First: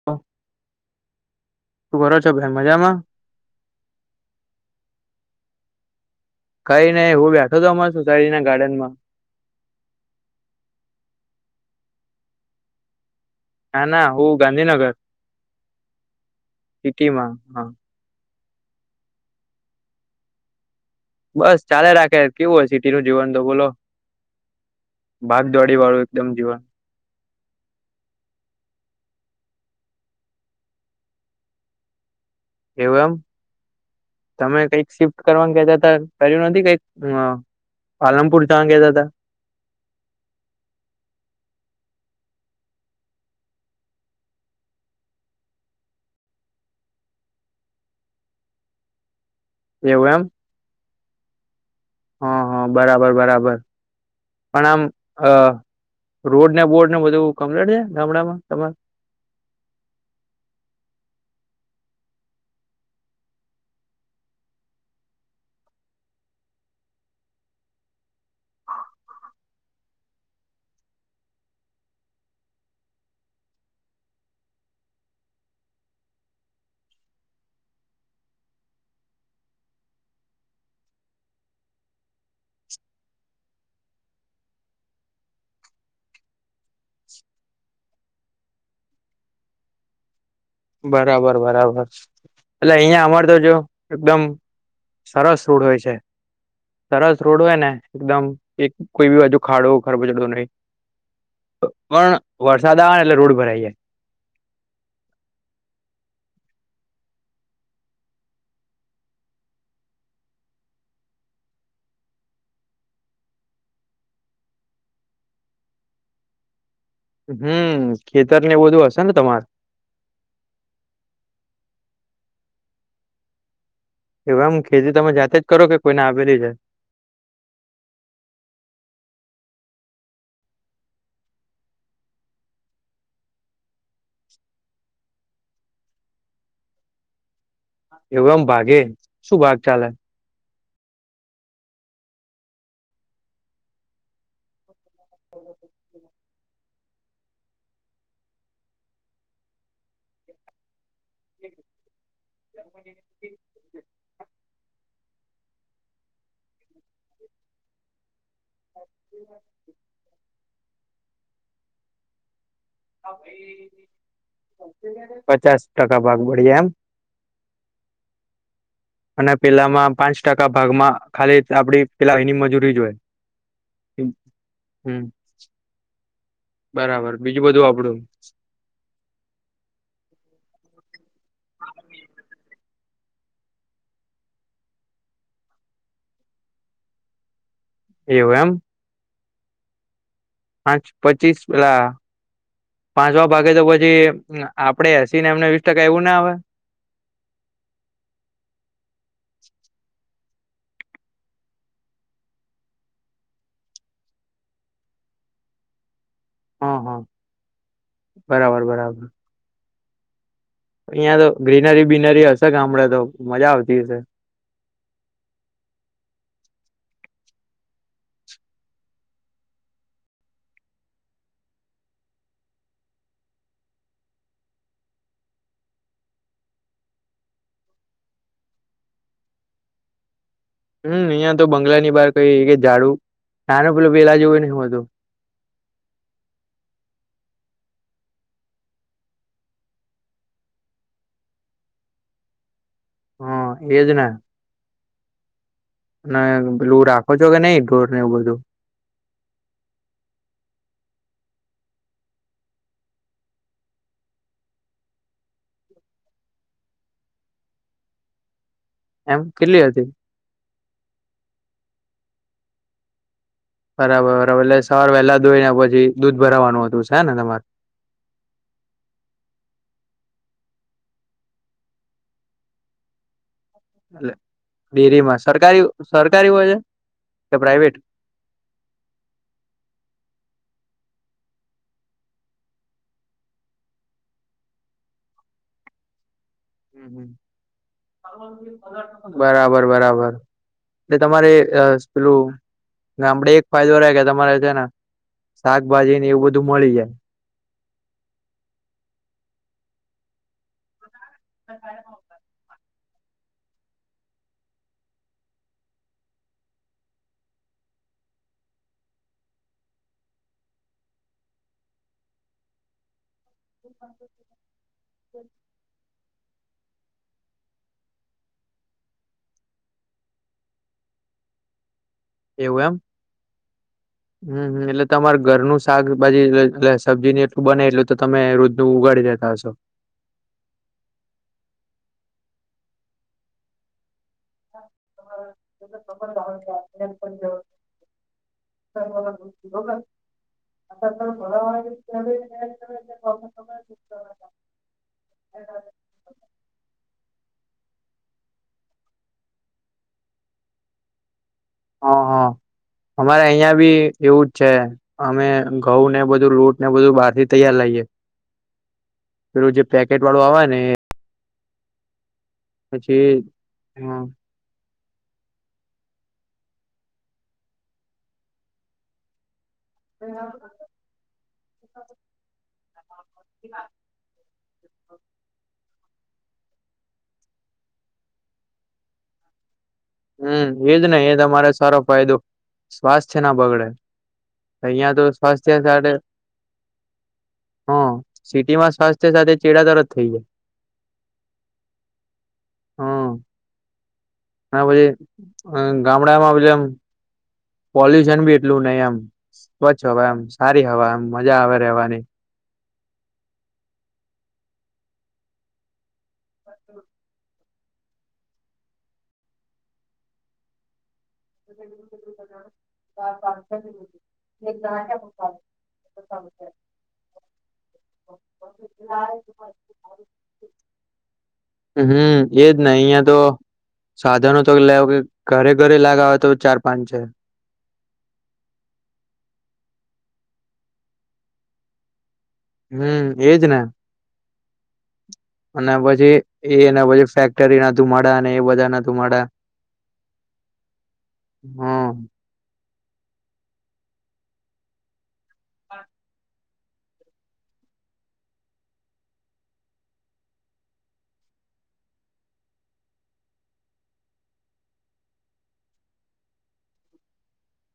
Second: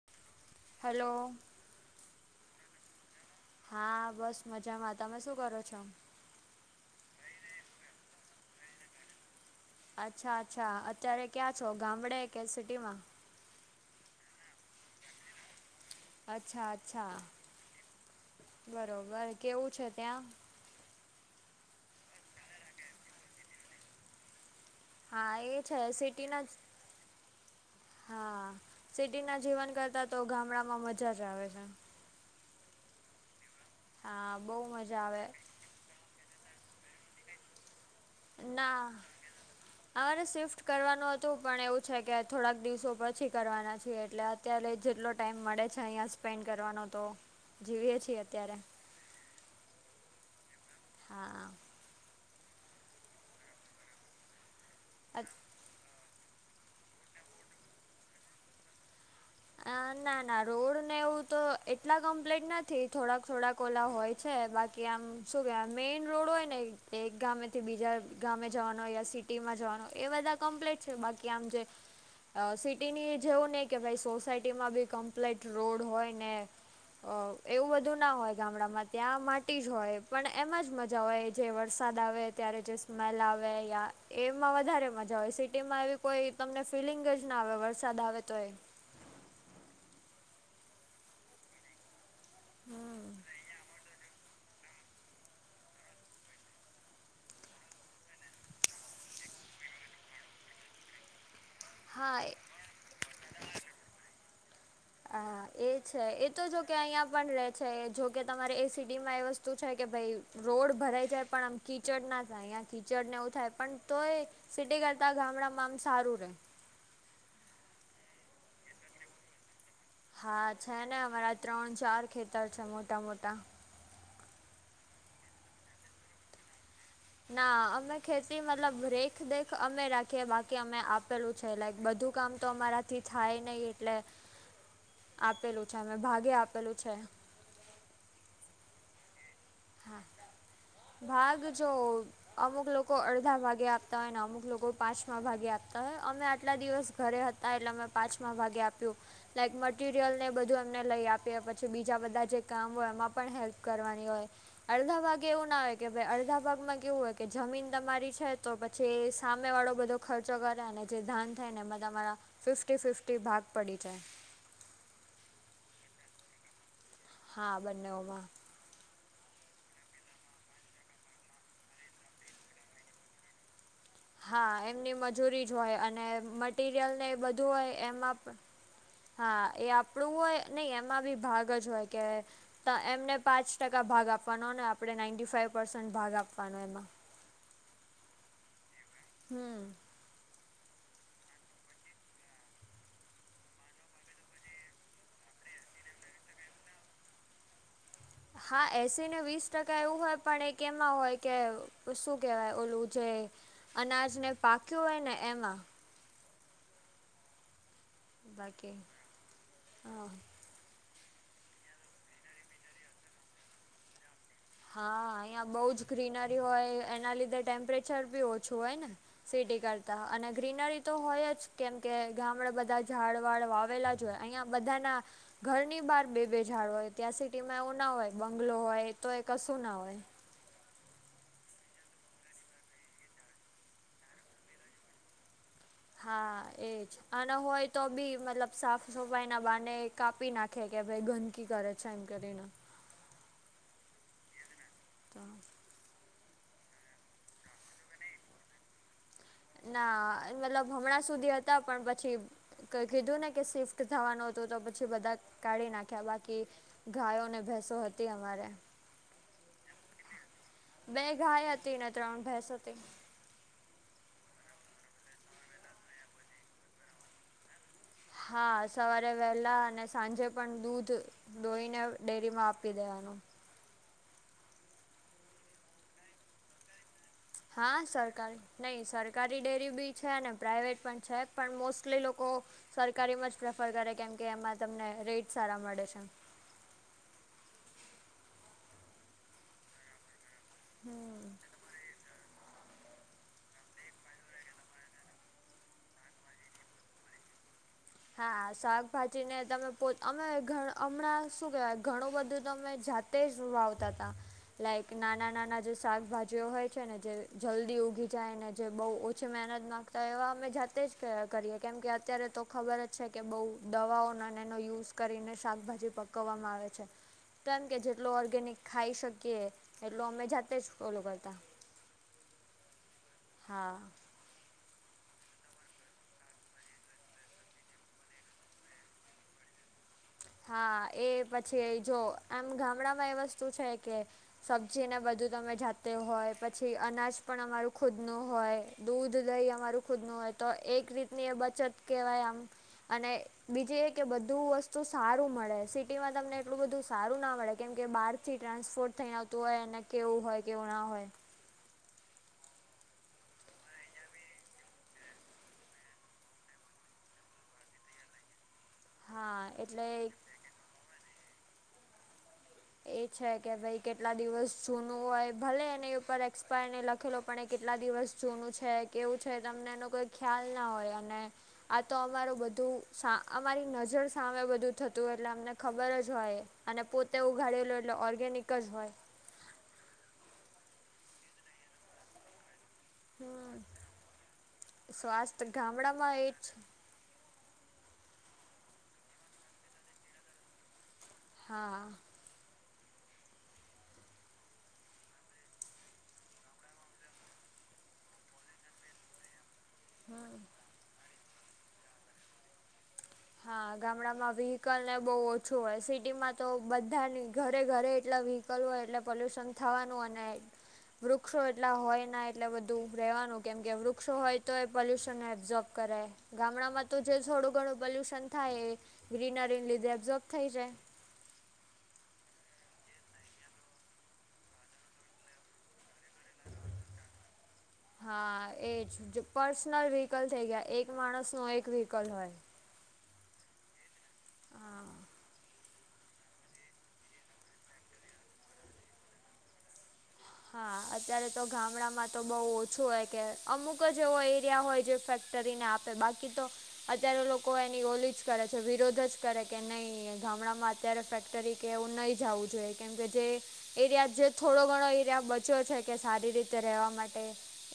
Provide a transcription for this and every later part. [inaudible] Hello તું ભરો છો ભાઈ મજા માં હા બસ મજામાં તમે શું કરો છો? કઈ નઈ હું બેઠો તો અમાર સોસાયડી ના ગાર્ડન માં. અચ્છા અચ્છા અત્યારે ક્યાં છો ગામડે કે સિટીમાં હા ના હું ગાંધીનગર અચ્છા અચ્છા સિટીમાં હા બરોબર કેવું છે ત્યાં બસ ચાલે રાખે કેવું હોય સિટી નું જીવન તો બોલો હા ભાગ એ દોડી છે વાળું એકદમ સિટીના જ જીવન હા સિટી ના જીવન કરતા તો ગામડામાં મજા જ આવે છે એવ એમ હા બહુ તમે કઈક મજા આવે શિફ્ટ કરવા કેતા હતા પેલું નથી કઈક પાલનપુર જવા ના ગેતા હતા અમારે શિફ્ટ કરવાનું હતું પણ એવું છે કે થોડાક દિવસો પછી કરવાના છીએ એટલે અત્યારે જેટલો ટાઈમ મળે છે અહીિયાયા સ્પેન્ડ કરવાનો તો જીવીએ છીએ અત્યારે એવું એમ હા હા હા બરાબર બરાબર પણ આમ અ રોડ ના બોર્ ને બધું કમ્લેટ છે ગામડામાં તમારે હ ના ના રોડ ને એવું તો એટલા કમ્પ્લીટ નથી થોડાક થોડાક ઓલા હોય છે બાકી આમ શું કેવાય મેન રોડ હોય ને એક ગામે થી બીજા ગામે જવાનો સટી વાનું એ બધા કમ્પ્ટ છે બાકી આમ જે સિટીની જેવું નહ કે. સસાયટીમાં બી કમ્પ્લીટ રોડ હોય ને અ એવું બધું ના હોય ગામડામાં ત્યાં માટી જ હોય પણ એમાં જ મજા હોય જે વરસાદ આવે ત્યારે જે સ્મેલ આવે યા એમાં વધારે મજા આવેય સિટીમાં એવી કોઈ તમને ફિલિંગ જ ના આવે વરસાદ આવે તો એ બરાબર બરાબર એટલે હમ અહિયાં અમારે તો જો એકદમ સરસ રૂડ હોય છે સરસ રોડ હોય ને એકદમ એક કોઈ બી બાજુ ખાડો ખરબ ચડતો ન પણ હા વરસાદ આવે ને એટલે રોડ ભરાઈ જાય હા એ છે એ તો જો કે અહીિયાં પણ રે છે જોકે તમારે એસીિડી માં એ વસ્તુ છે કે ભાઈ રોડ ભરાઈ જાય પણ આમ કીચડ ના થાય અહીં કીચડ ને એવું થાય પણ તોય સિટી કરતા ગામડામાં આમ સારું રે. હમ ખેતર ને એવ બધું હશે ને તમારે. હા છે ને અમારા ત્રણ ચાર ખેતર છે મોટા મોટા. એ આમ ખેતી તમે જાતે જ કરો કે કોઈને આવેલી છે. ના અમે ખેતી મતલબ રેખ દેખ અમે રાખીએ બાકી અમે આપેલું. છે લાઈક બધું કામ તો અમારાથી થાય નહીં એટલે. આપેલું છે અમે ભાગે આપેલું છે. એવું આમ ભાગે શું ભાગે. હા ભાગ જો. અમુક લોકો અડધા ભાગે આપતા હોય ને અમુક લોકો પાંચમા ભાગે આપતા હોય અમે આટલા દિવસ ઘરે હતા. હતા એટલે મેં પાંચમા ભાગે આપ્યું. લાઈક મટિરિયલને બધું એમને લઈ આપી પછી બીજા બધા જે કામ હોય એમાં પણ હેલ્પ કરવાની હોય. અડધા ભાગ એવું ના હોય કે ભાઈ અડધા ભાગમાં કેવું હોય કે જમીન તમારી છે. તો પછી સામે વાળો બધો ખર્ચો કરે અને જે ધાન થાય ને એમાં તમારા ફિફ્ટી ફિફ પચાસ ટકા ભાગ બળ્યા એમ. હા બંનેઓમાં. અને પેલામાં પાંચ ટકા ભાગમાં ખાલી આપડી પેલા એની મજૂરી જોય. હા એમની હમ મજૂરી જ હોય અને મટિરિયલને બરાબર એ બીજું બધું હોય આપડું એમાં. [inaudible] હા એ આપણું હોય નહી એમાં બી ભાગ જ હોય કે. તો એમને પાંચ ટકા ભાગ આપવાનો અનેને આપણે નાઇન્ટી ફાઇવ પર્સન્ટ ભાગ આપવાનો એમાં. એ એમ. હમ. પાંચ પચીસ પલા. પાંચવા ભાગે તો પછી આપડે હસી ને એમને વીસ ટકા એવું ના આવે. હા એસી ને વીસ ટકા એવું હોય પણ એ કેમાં હોય કે શું કેહેવાય ઓલું જે. અનાજને પાક્યો હોય ને એમાં. હા હા. બરાબર બાકી હા. અહીિયાં તો ગ્રીનરી બીનરી હશે ગામડે તો મજા આવતી હશે. હા અહિયાં બઉ જ ગ્રીનરી હોય એના લીધે ટેમ્પરેચર બી ઓછું હોય ને. સિટી કરતા અને ગ્રીનરી તો હોય જ કેમ કે ગામડાે બધા ઝાડ વાળ વાવેલા. જો અહીંયા બધાના ઘરની બહાર બે બેઝાડ હોય ત્યાં સિટીમાં એવું ના હોય બંગલો હોય. તો એ કશું ના હોય. હમ અહિયાં તો બંગલા ની બાર કઈ કે ઝાડુ નાનો પેલો પેલા જેવ નહ હ હતું. હા એજ. અને હોય તો બી મતલબ સાફ સફાઈ ના બાને કાપી નાખે કે ભાઈ ગંદકી કરે છે. સાયંકલણ હમ એજ ને. તો. અને પેલું રાખો છો કે નહી ઢોર ને એવું બધું. ના મતલબ હમણાં સુધી હતા પણ પછી. કીધું ને કે શિફ્ટ થવાનું હતું તો પછી બધા કાઢી નાખ્યા બાકી. ગાયો ને ભસો હતી અમારે. એમ કેટલી હતી. બે ગાય હતી ને ત્રણ ભેસ હતી. બરાબરરાબર એટલે સવાર વહેલા દોઈ ને પછી દૂધ ભરાવાનું હતું છે હે ને તમારે. હા સવારે વહેલા અને સાંજે પણ દૂધ. દોઈને ડેરીમાં આપી દેવાનું. એ ડેરી માં સરકારી સરકારી હોય છે. કે પ્રાઈવેટ હા સરકારી. નહીં સરકારી ડેરી બી છે અને પ્રાઇવેટ પણ છે પણ મોસ્ટલી લોકો. સરકાર એમાં જ પ્રેફર કરે કેમ કે એમાં તમને રેટ સારા મળે છે. હમ હ બરાબર બરાબર. એટલે તમારે હમ પેલું. આપડે એક ફાયદો રહે કે તમારે છે ને શાકભાજી ને એવું બધું મળી જાય. હા શાકભાજી ને તમે પો અમે હમણાં શું કેવા. ઘણું બધું તમે જાતે જ વાવતા હતા. લઇક નાના નાના જે શાકભાજીઓ હોય છે ને જે જલ્દી ઉગી જાય ને જે બહ. મહેનત માંગતા એવા અમે જાતે જ કરીએ કેમ કે અત્યારે તો. ખબર જ છે કે બઉ દવાઓ અને અને એનો યુઝ કરીને શાકભાજી પકવવામાં આવે છે. કારમ કે જેટલો ઓર્ગેનિક ખાઈ શકીએ એટલો અમે જાતે જ ફોલો કરતા. એવું હા એમ હમ એટલે તમાર ઘરનું શાકભાજીલે સબ્જી એટલ બને એટલે તો તમે રુધ નું ઉગાડી દેતા હશો. હા એ પછી જો આમ ગામડામાં એ વસ્તુ છે કે. સબ્જી ને બધું તમે જાતે હોય પછી અનાજ પણ અમારું ખુદ નું હોય દૂધ લઈ અમારું. ખુદ ન હોય તો એક રીતની એ બચત કહેવાય આમ અને બીજી એ કે બધું વસ્તુ. ત સારું મળે શ. સિટીમાં તમને એટલું બધું સારું ના મળે કેમ કે બહારથી ટ્રાન્સપોર્ટ થઈ આવતું હોય અને કેવું હોય કેવું ના હોય. હ હા અમારે અહિયાં બી એવુંજ છે. અમે ઘઉં ને બધું લૂટ ને બધું બાર થી તૈયાર લઈએ. હા પેલું જે એટલે પેકેટ વાળું આવે ને. એ પછી છે કે ભાઈ કેટલા દિવસ. જૂનું હોય ભલે એની ઉપર એક્સપાયરને લખેલો પણ એ કેટલા દિવસ જૂનું છે કેવું છે તમને એનું કોઈ ખ્યાલ ના હોય અને આ તો અમારું બધું હ અમારી નજર સામે બધું થતું હો એટલે અમને ખબર જ હોય એ અને પોતે ઉઘાડેલું એટલે ઓર્ગેનિક જ હોય હમ એજ ને એ તમારે સારો ફાયદો સ્વાસ્થ્ય ના હમ બગડે અહિયાં તો સ્વાસ્થ સ્વાસ્થ્ય સાથે ગામડામાં એ જ હા સિટીમાં સ્વાસ્થ્ય સાથે ચેડા તરજ થઈ જાય હા હા ના પછી ગામડામાં પ એ પોલ્યુશન બી એટલું નહ એમ પછી હવે એમ હમ સારી હવે એમ મજા આવે રવાની હા ગામડામાં વ્હકલ ને બહુ ઓછું હોય સિટીમાં તો બધાની ઘરે ઘરે એટલા વ કરું હોય એટલે પોલ્યુશન થવાનું અને [inaudible] વૃક્ષો એટલા હોય ના એટલે બધું રહેવાનું કેમ કે વૃક્ષો હોય તો એ પોલ્યુશનને એબ્ઝોર્બ કરે ગામડામાં તો જે થોડું ઘણું પોલ્યુશન થાય એ ગ્રીનરીને લીધે એબ્ઝોર્બ થઈ જાય હમ એજ ન અહિયાં તો સાધનો તો લેવ ઘરે ઘરે લાગાવ તો ચાર પાંચ છે હા એજ પર્સનલ વ્હકલ થઈ ગયા એક માણસ નો એક વ્હીકલ હોય હમ એજ ને હા અને પછી એને પછી ફેક્ટરી ના મળ એ બધા ના મળ [inaudible] હા અત્યારે તો ગામડામાં તો બહુ ઓછું હોય કે અમુક જ એવો એરિયા હોય જે ફેક કરીને આપે બાકી તો અત્યારે લોકો એની ઓલી જ કરે છે વિરોધ જ કરે કે નહી ગામડામાં અત્યારે ફેક્ટરી કે એવું નહીં જવું જોઈએ કેમ કે જે એરિયા જે થોડો ઘણો ત્યાં બચ્યો છે કે સારી રીતે રહેવા માટે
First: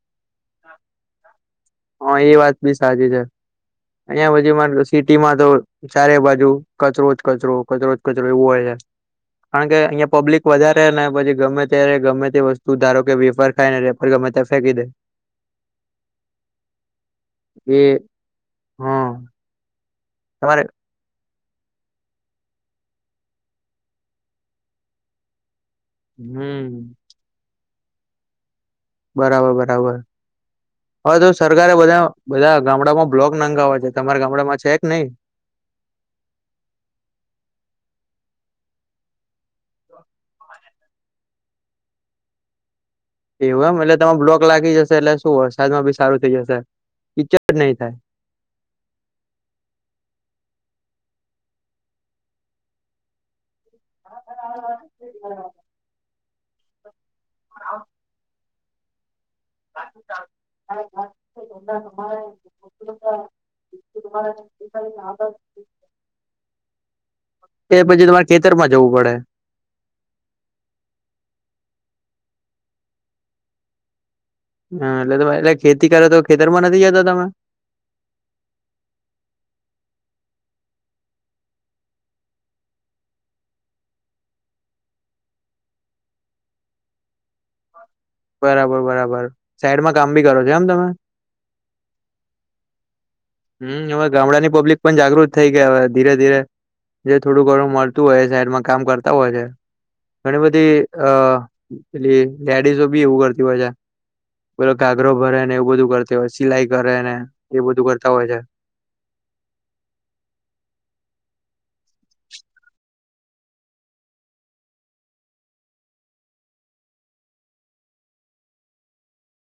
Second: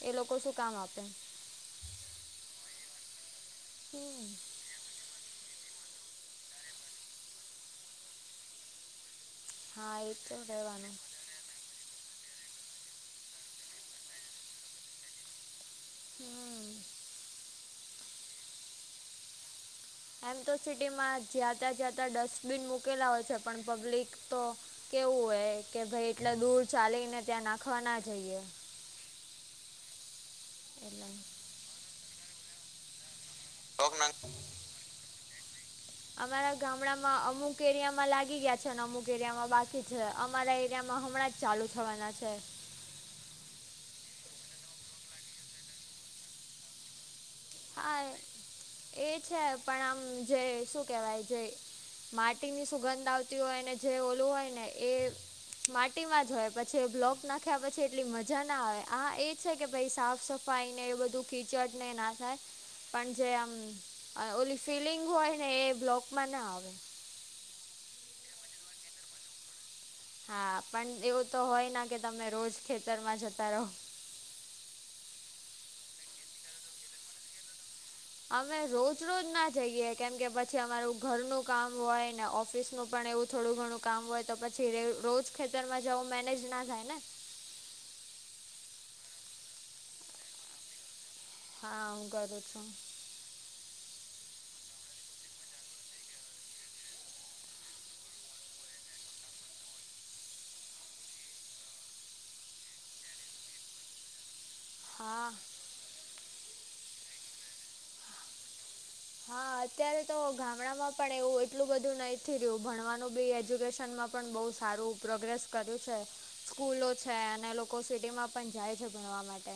એ લોકો શું કામ આપે હા એ વાત બી સાચી છે હમ અહિયાં હછુ મારે સિટીમાં તો ચારે બાજુ કચરો જ કચરો કચરો જ કચરો એવો હોય છે કારણ કે હા અહિયાં એ તો પબ્લિક વધારે રહેવાનું ને પછી ગમે અત્યારે ગમે તે વસ્તુ ધારો કે વેપર ખાય ને રેપર ગમે ત ફેંકી દે હમ એ હા એમ તો તમારે સિટીમાં જાતાં જ્યાતાં ડસ્ટબિન મૂકેલા હોય છે પણ પબ્લિક તો કેવું હોય કે ભાઈ એટલે દૂર હમ ચાલીને ત્યાં નાખવા ના જઈએ બરાબર બરાબર એટલે હવે તો સરકારે બધા બધા ગામડામાં બ્લોક નાંગાવવા છે તમારા ગામડામાં છે કે નઈ અમારા ગામડામાં અમુક એરિયામાં લાગી ગયા છે ને અમુક એરિયામાં બાકી છે અમારા એરિયામાં હમણાં ચાલુ થવાના છે એવું એમ એટલે તમે બ્લોક લાગી જશે એટલે શું વરસાદમાં બી સારું થઈ જશે પિક્ચર જ નહીં થાય. હાય એ છે પણ આમ જે શું કેવાય જે માટીની સુગંધ આવતી હોયને જે ઓલું હોય ને એ માટીમાં જ હોય પછી એ બ્લોક નાખ્યા પછી એટલી મજા ના આવે આ એ છે કે ભાઈ સાફ સફાઈ ને એ બધું કીચડ ને ના થાય પણ જે આમ ઓલી ફિલિંગ હોય ને એ બ્લોકમાં ના આવે એ પછી તમારે ખેતર માં જવું પડે હા પણ એવું તો હોય કે તમે રોજ ખેતરમાં જતા રહો હા એટલે એટલે ખેતી કરો તો ખેતરમાં નથી જતો તમે અમે રોજ રોજ ના જઈએ કેમ કે પછી અમારું ઘરનું કામ હોય ને ઓફિસ નું પણ એવું થોડું ઘણું કામ હોય તો પછી રોજ ખેતરમાં જવું મેનેજ ના થાય ને બરાબર બરાબર સાઈડમાં કામ બી કરો છો એમ તમે હા હું કરું છું હમ હવે ગામડા ની પબ્લિક પણ જાગૃત થઈ ગયા હવે ધીરે ધીરે જે થોડું ઘણું મળતું હોય સાઈડમાં કામ કરતા હોય છે ઘણી બધી અ પેલી લેડીસ બી એવું કરતી હોય છે પેલો ઘાગરો હા ભરે ને એવું બધું કરતી હોય સિલાઈ કરે ને એ બધું કરતા હોય છે હા અત્યારે તો ગામડામાં પણ એવું એટલું બધું નહી રહ્યું ભણવાનું બી એજ્યુકેશન માં પણ બહુ સારું પ્રોગ્રેસ કર્યું છે સ્કૂલો છે અને લોકો સિટીમાં પણ જાય છે ભણવા માટે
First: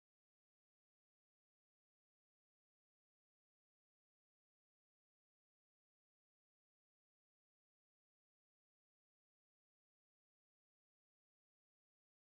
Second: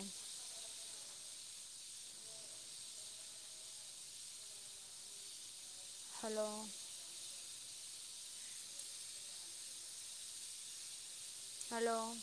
હલો હલો